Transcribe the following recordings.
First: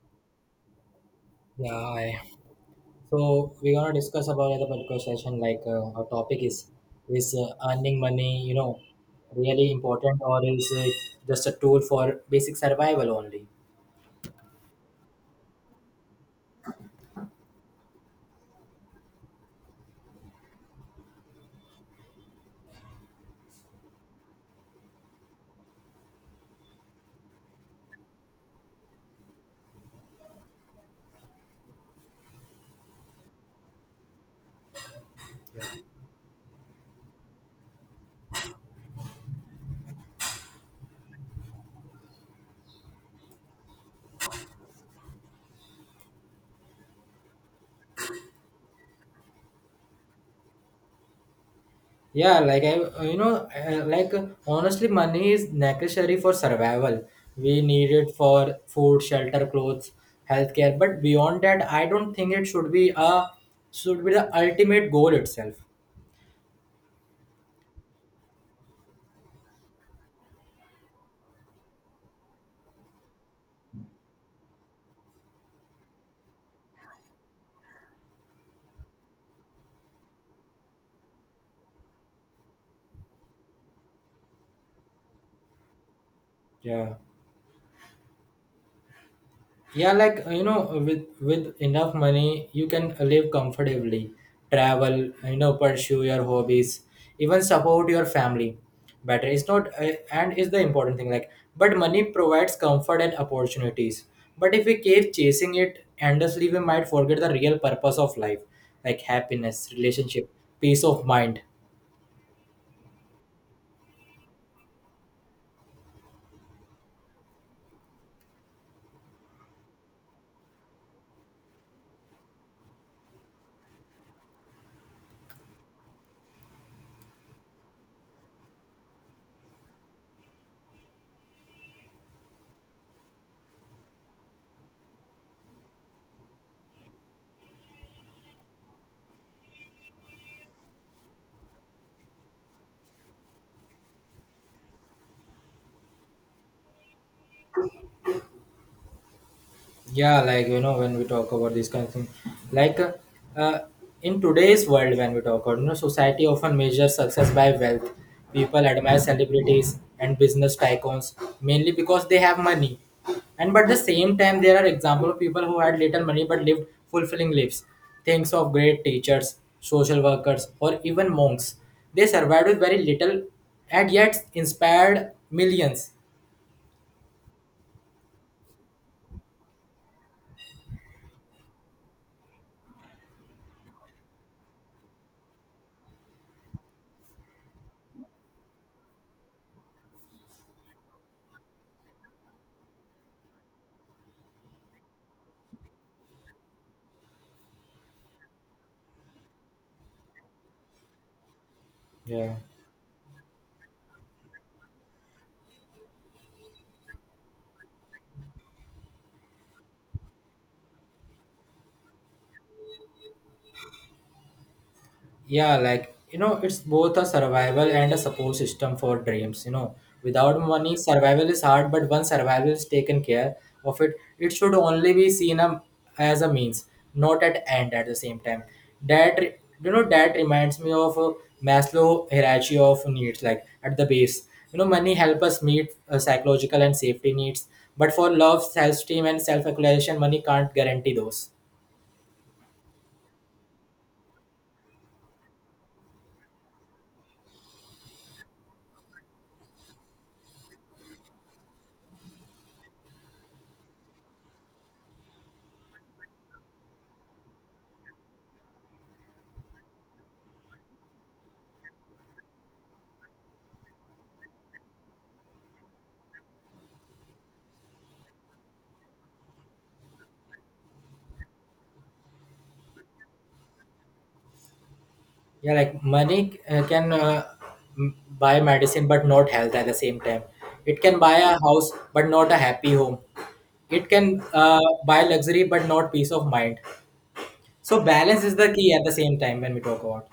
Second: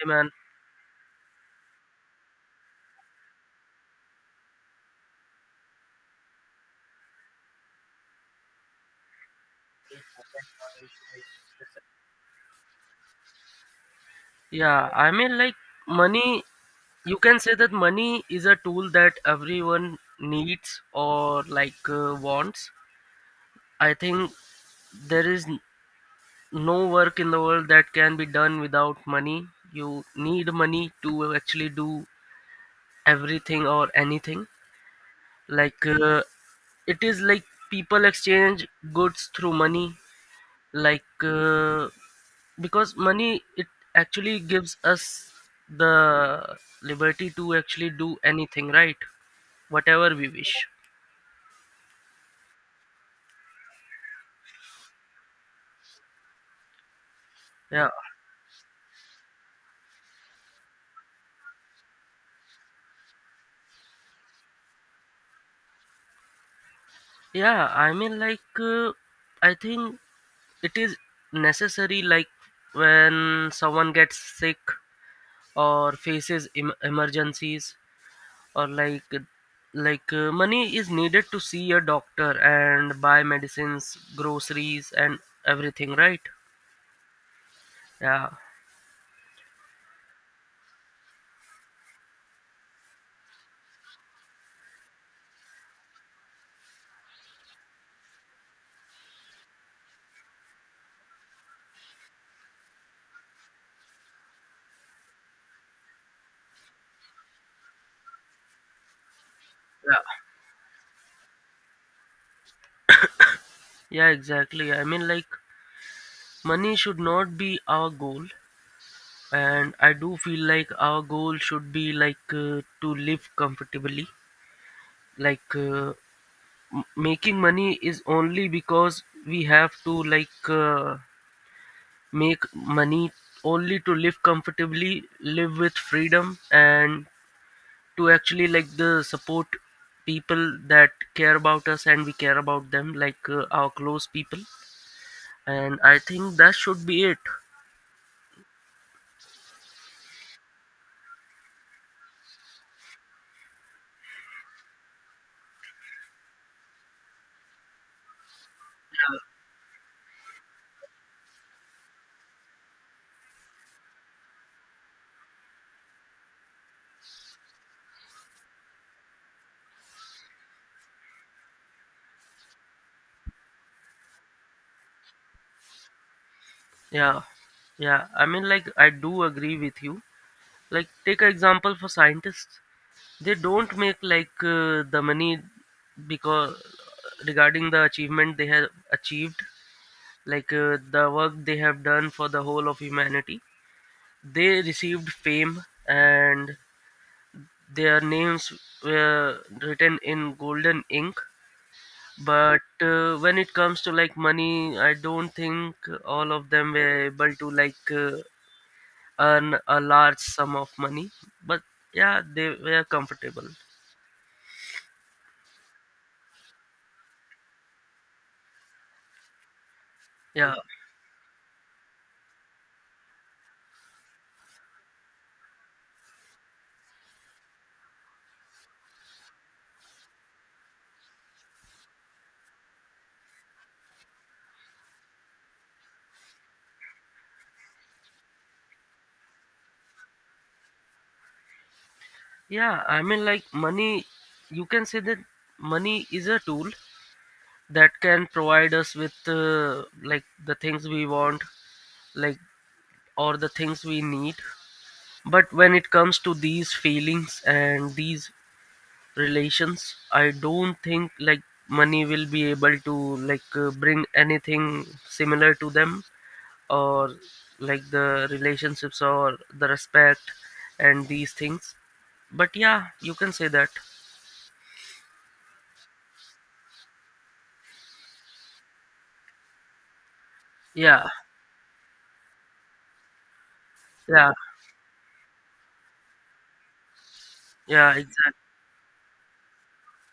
Hey man, Yeah, hi. So we're gonna discuss about the particular session. Like our topic is is earning money, you know, really important, or is it just a tool for basic survival only? yeah, I mean like money, you can say that money is a tool that everyone needs or like wants. I think there is n- no work in the world that can be done without money. You need money to actually do everything or anything. Like, it is like people exchange goods through money, like because money, it actually gives us the liberty to actually do anything, right, whatever we wish. Yeah, like I, honestly, money is necessary for survival. We need Yeah, it for food, shelter, clothes, healthcare. But beyond that, I don't think it should be a should be the ultimate goal itself. yeah, I mean like I think it is necessary, like when someone gets sick or faces emergencies, or like like money is needed to see a doctor and buy medicines, groceries, and everything, right. Yeah. Yeah. Yeah, like with enough money, you can live comfortably, travel, pursue your hobbies, even support your family. Better, it's not, and is the important thing. Like, but money provides comfort and opportunities. But if we keep chasing it endlessly, we might forget the real purpose of life, like happiness, Yeah, relationship, peace of mind. yeah, exactly. I mean, like, money should not be our goal, and I do feel like our goal should be like to live comfortably. Like, making money is only because we have to, like make money only to live comfortably, live with freedom, and to actually, like, the support people that care about us and we care about them, like our close people. And I think that should be it. Yeah, like you know, when we talk about this kind of thing, like uh, uh, in today's world, when we talk about, you know, society often measures success by wealth. People admire celebrities and business tycoons mainly because they have money, and but the same time there are examples of people who had little money but lived fulfilling lives. Thinks of great teachers, social workers, or even monks. They survived with very little and yet inspired millions. Yeah, yeah. I mean, like, I do agree with you. Like, take an example for scientists. They don't make, like the money, because regarding the achievement they have achieved, like the work they have done for the whole of humanity. They received fame, and their names were written in golden ink. Yeah. But when it comes to, like, money, I don't think all of them were able to like earn a large sum of money, but yeah, they were comfortable. Yeah, like you know, it's both a survival and a support system for dreams. You know, without Yeah, money, survival is hard, but once survival is taken care of it, it should only be seen a, as a means, not at end at the same time. That re- you know, that reminds me of Maslow hierarchy of needs, like at the base. You know, money help us meet psychological and safety needs, but for love, self-esteem, and self-actualization, money can't guarantee those. yeah, I mean like money, you can say that money is a tool that can provide us with like the things we want, like, or the things we need. But when it comes to these feelings and these relations, I don't think like money will be able to, like bring anything similar to them, or like the relationships or the respect and these things. But yeah, you can say that. Yeah, like money can buy medicine but not health at the same time. It can Yeah, buy a house but not a happy home. It can yeah, buy luxury but not peace of mind. So yeah, balance is exactly. the key at the same time when we talk about.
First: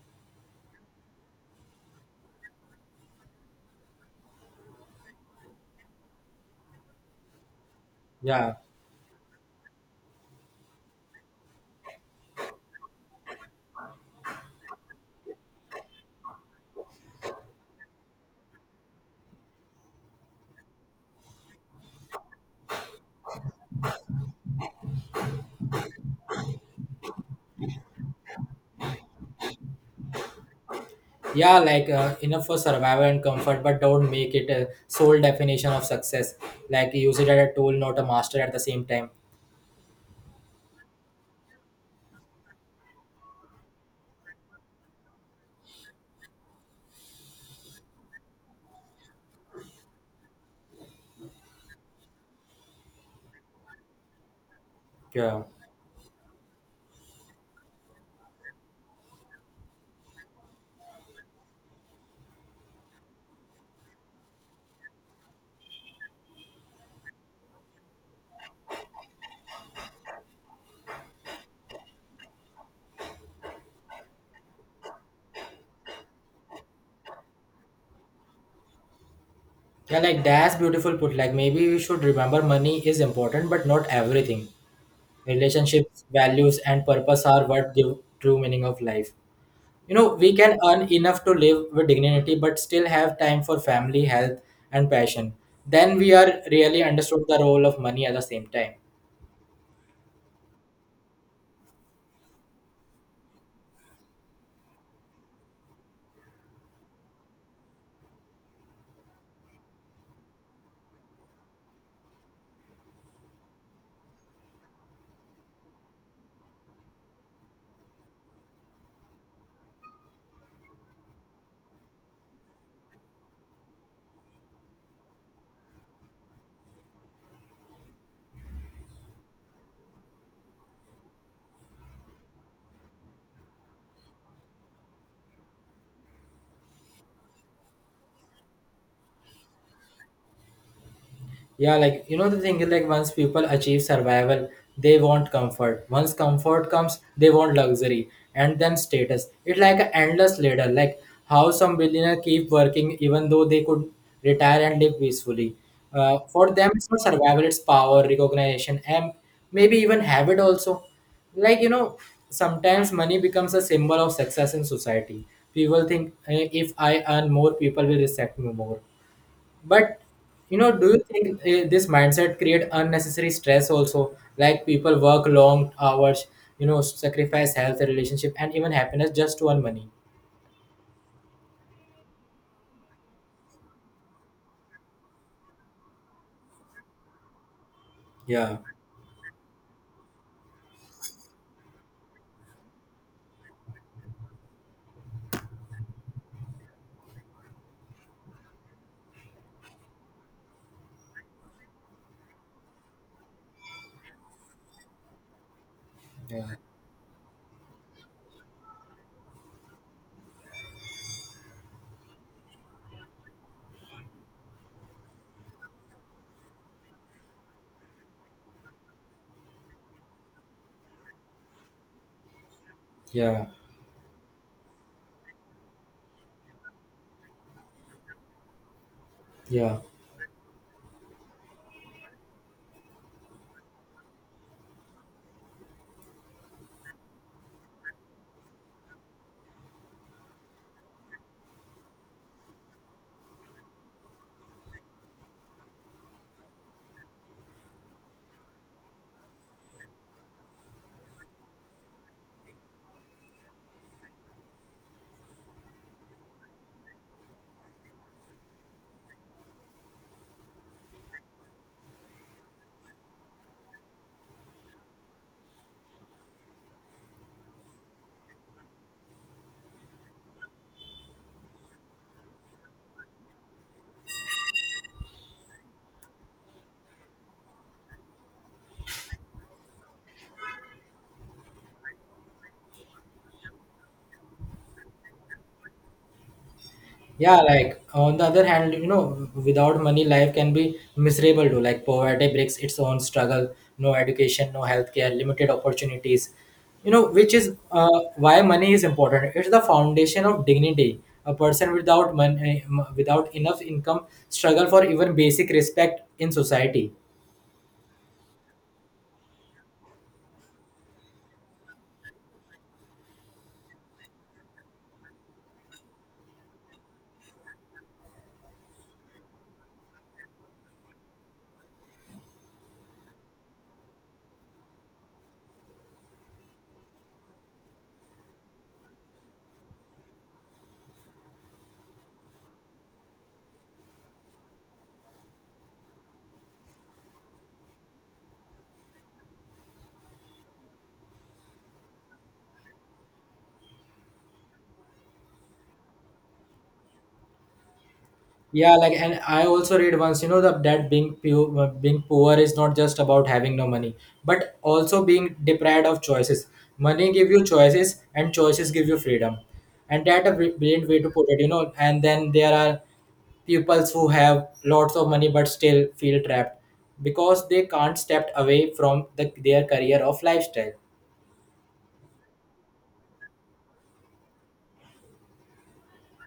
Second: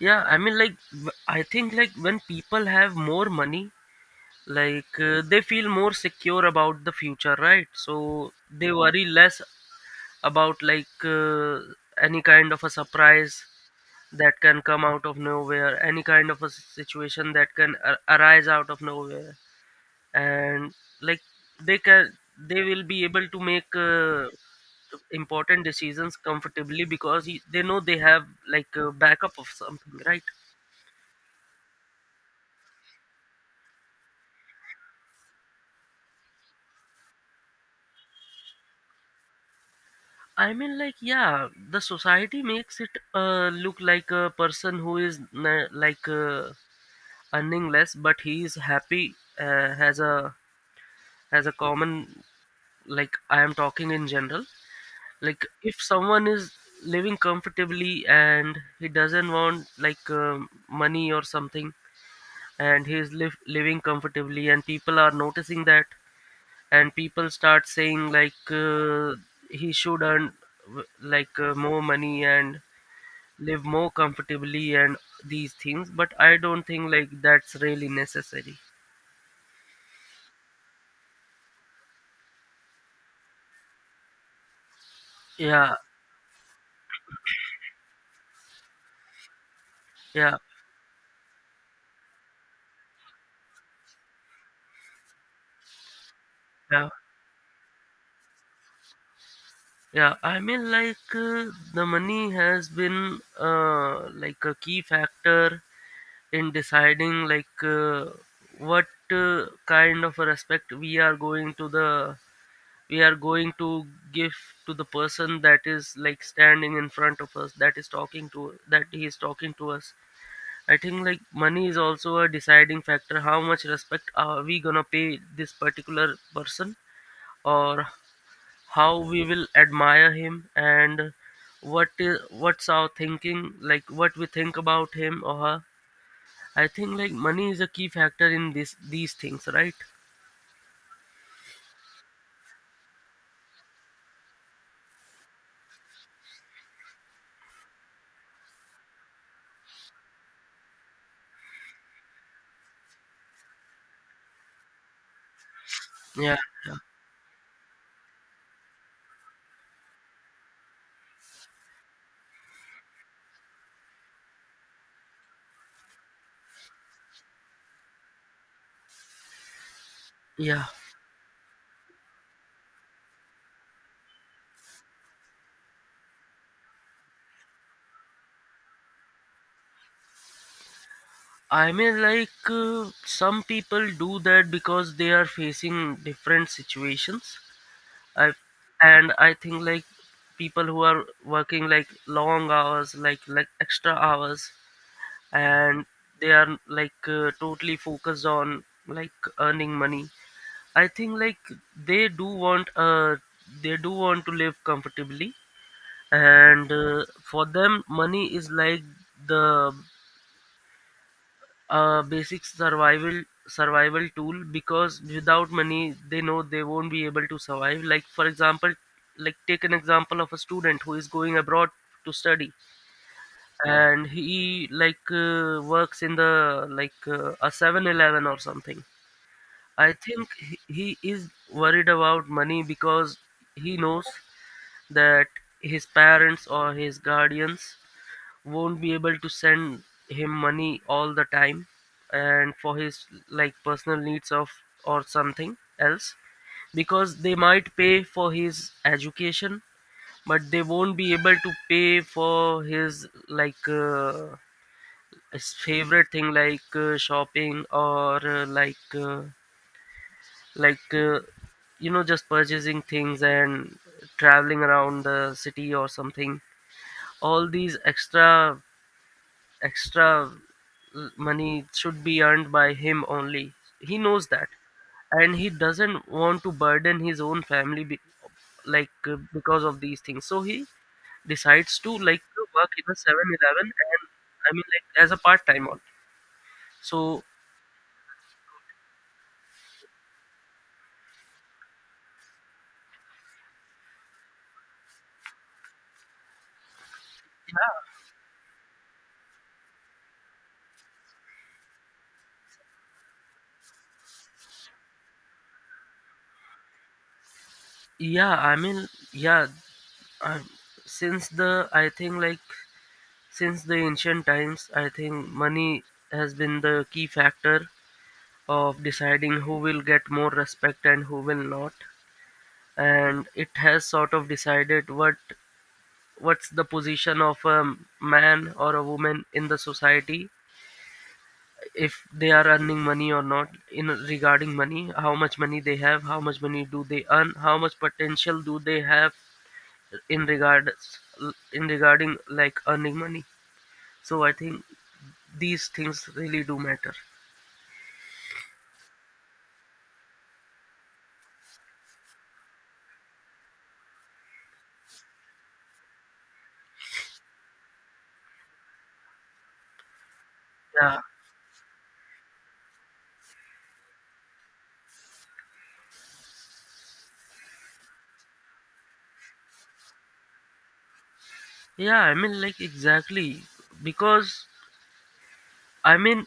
Yeah, I mean like I think like when people have more money, like they feel more secure about the future, right, so Yeah. they worry less about like any kind of a surprise that can come out of nowhere, any kind of a situation that can arise out of nowhere, and like they can they will be able to make important decisions comfortably, because they know they have like a backup of something, right? Yeah, like enough for survival and comfort, but don't make it a sole definition of success. Like use it as a tool, not a master at the same time. I mean, like, yeah, the society makes it look like a person who is like earning less, but he is happy, has a as a common, like, I am talking in general, Yeah. like if someone is living comfortably and he doesn't want like money or something, and he is living comfortably, and people are noticing that, and people start saying like he should earn, like more money and live more comfortably and these things, but I don't think like that's really necessary. Yeah, like that's beautiful put. Like maybe we should remember money is important, but not everything. Yeah, Relationships, values, and purpose are what give true meaning of life. You know, we yeah, can earn enough to live with dignity but still have time for family, health, and passion. Then we are really yeah. understood the role of money at the same time. Yeah, I mean, like the money has been like a key factor in deciding like what kind of a respect we are going to the we are going to give to the person that is like standing in front of us, that he is talking to us. I think like money is also a deciding factor, how much respect are we gonna pay this particular person, or how we will admire him, and what's our thinking, like what we think about him or her. I think like money is a key factor in this, these things, right. Yeah, like you know, the thing is like once people achieve survival, they want comfort. Once comfort comes, they want luxury and then status. It's like an endless ladder, like how some billionaire keep working even though they could retire and live peacefully. Yeah, For them, yeah, it's not survival; it's power, recognition, and maybe even habit also. Like you know, sometimes money becomes a symbol of success in society. People think, "Eh, if I earn more, people will respect me more," but you yeah. know, do you think, eh, this mindset create unnecessary stress also? Like people work long hours, you know, sacrifice health, relationship, and even happiness just to earn money. I mean like some people do that because they are facing different situations, I Yeah, and I think like people who are working like long hours, like extra hours, and they are like totally focused on, like, earning money. I think like they do want uh they do want to live comfortably, yeah, and for them money is like the basic survival tool, because without money they know they won't be able to survive. Like, for example, like take an example of a student who is going abroad to study, yeah, and he, like works in the, like a 7-Eleven or something. yeah. I think he is worried about money because he knows that his parents or his guardians won't be able to send him money all the time, and for his, like, personal needs of, or something else, because they might pay for his education, but they won't be able to pay for his, like his favorite thing, like shopping, or like like uh, just purchasing things and traveling around the city or something. All these extra money should be earned by him only. He knows that, and he doesn't want to burden his own family, like because of these things. So he decides to, like, to work in a 7-Eleven, and I mean, like, as a part time on. So, Yeah, like on the other hand, you know, without money, life can be miserable too. Like poverty breaks its own struggle, no education, no healthcare, limited opportunities, you know, which is why money is important. It's the foundation of dignity. A person without money, without enough income, struggle for even basic respect in society. yeah, I mean, yeah, uh, I think like, since the ancient times, I think money has been the key factor of deciding who will get more respect and who will not. And it has sort of decided what's the position of a man or a woman in the society, if they are earning money or not, in regarding money, how much money they have, how much money do they earn, how much potential do they have, in regards in regarding like earning money. So I think these things really do matter. Yeah, like, and I also read once, you know, that that being poor is not just about having no money, but also being deprived of choices. Money give you choices, and choices give you freedom, and that a brilliant way Yeah, to put it, you know. And then there are pupils who have lots of money but still feel trapped because they can't step away from the, their career of lifestyle. yeah, I mean like exactly, because I mean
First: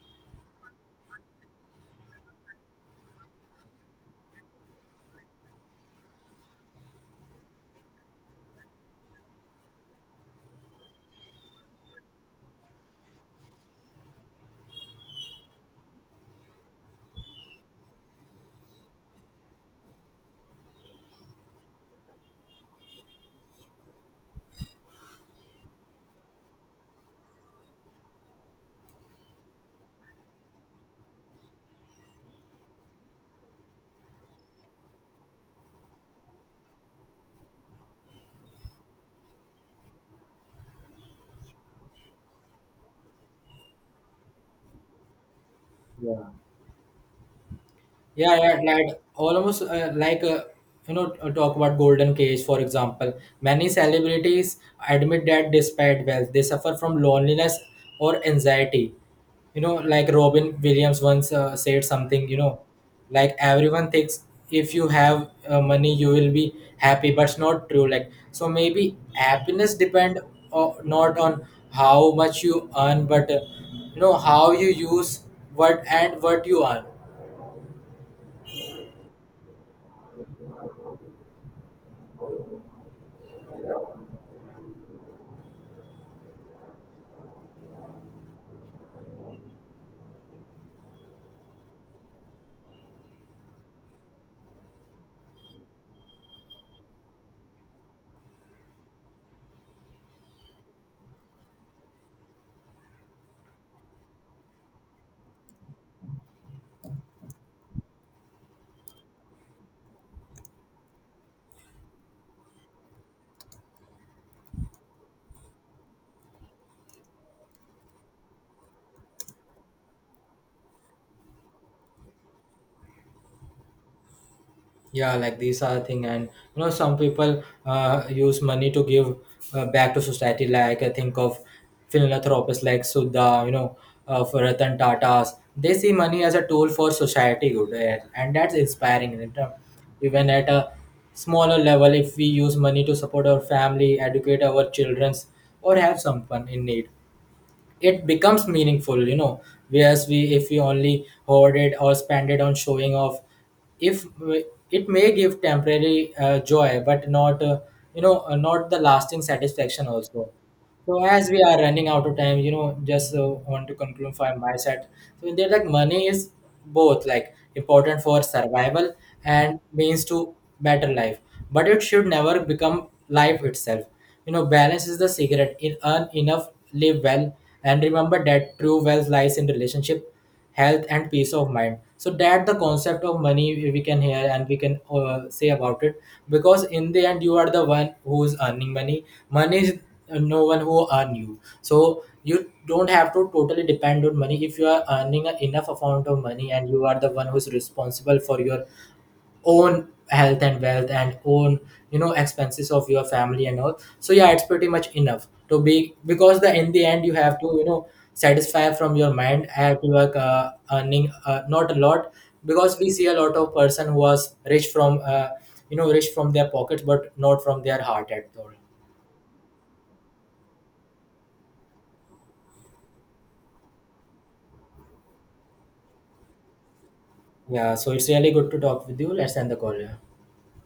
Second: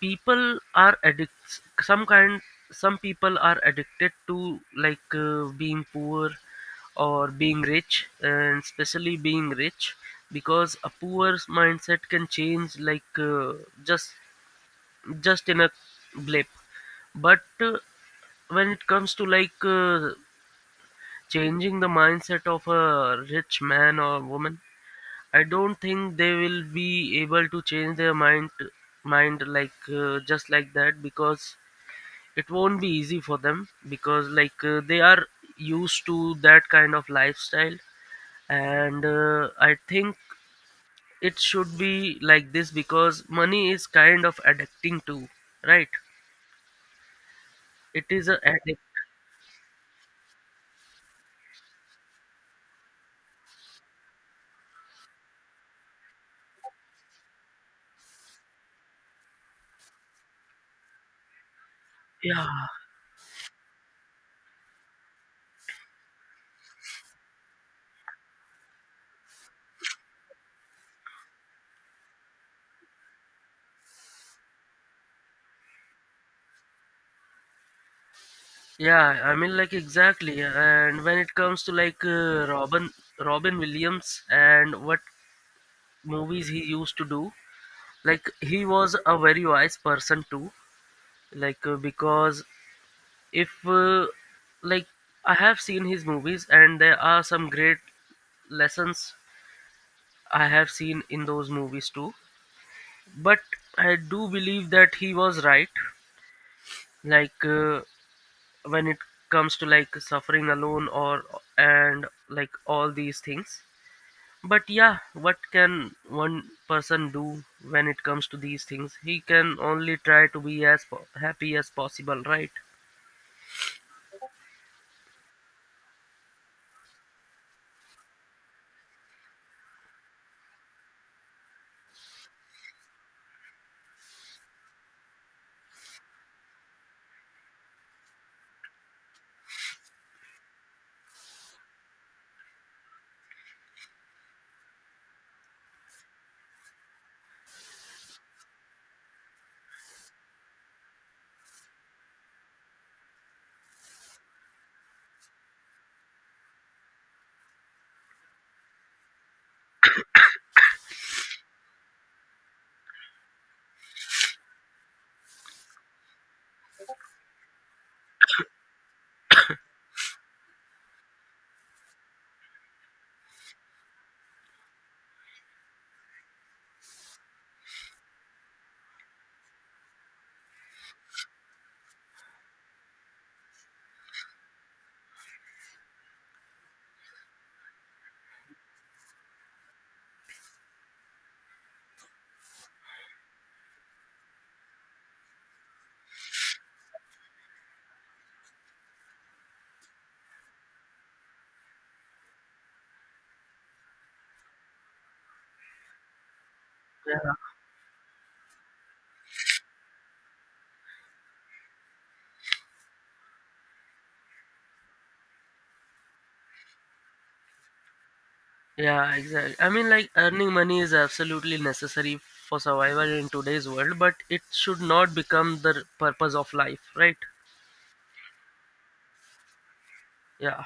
people are addicts, some kind, some people are addicted to like being poor or being rich, and especially being rich, because a poor mindset can change, like just just in a blip. But when it comes to like changing the mindset of a rich man or woman, I don't think they will be able to change their mind, like just like that, because it won't be easy for them, because like they are used to that kind of lifestyle. And I think it should be like this, because money is kind of addicting too, right, it is Yeah, a yeah, addict. like almost, talk about golden cage for example. Many celebrities admit that despite wealth, they suffer from loneliness or anxiety. You know, like Robin Williams once said something. You Yeah. know, like everyone thinks if you have money, you will be happy, but it's not true. Like so, maybe happiness depend not on how much you earn, but you know, how you use what and what you earn. Yeah, I mean like exactly. And when it comes to, like Robin Williams and what movies he used to do, like he was a very wise person too. Like, because if, like, I have seen his movies, and there are some great lessons I have seen in those movies too. But I do believe that he was right. Like, when it comes to like suffering alone, or and like all these things. But yeah, what can one person do? When it comes to these things, he can only try to be as happy as possible, right. Yeah, like these are thing, and you know, some people use money to give back to society. Like I think of philanthropists like Sudha, you know, for Ratan Tatas. They see money as a tool for society good, eh, and that's inspiring, you know. Even at a smaller level, if we use money to support our family, educate our childrens, or help someone in need, it becomes meaningful, you know. Whereas we, if we only hoard it or spend it on showing off, if we- it may give temporary joy but not not the lasting satisfaction also. So as we are running out of time, you know, just want to conclude for my side. So they're like money is both like important for survival and means to better life, but it should never become life itself. You know, balance is the secret. In earn enough, live well, and remember that true wealth lies in relationship, health, and peace of mind. So that the concept of money, we can hear and we can say about it, because in the end you are the one who is earning money. Money is no one who earn you. So you don't have to totally depend on money if you are earning a enough amount of money, and you are the one who is responsible for your own health and wealth and own, you know, expenses of your family and all. So yeah, it's pretty much enough to be, because the in the end you Yeah, have to, you know, satisfy from your mind. I have to work, earning, not a lot, because we see a lot of person who was rich from rich from their pockets but not from their heart at all. yeah, exactly. I mean like earning money is absolutely necessary for survival in today's world, but it should not become the purpose of life, right. Yeah, so it's really good to talk with you. Let's end the call. Yeah. Yeah.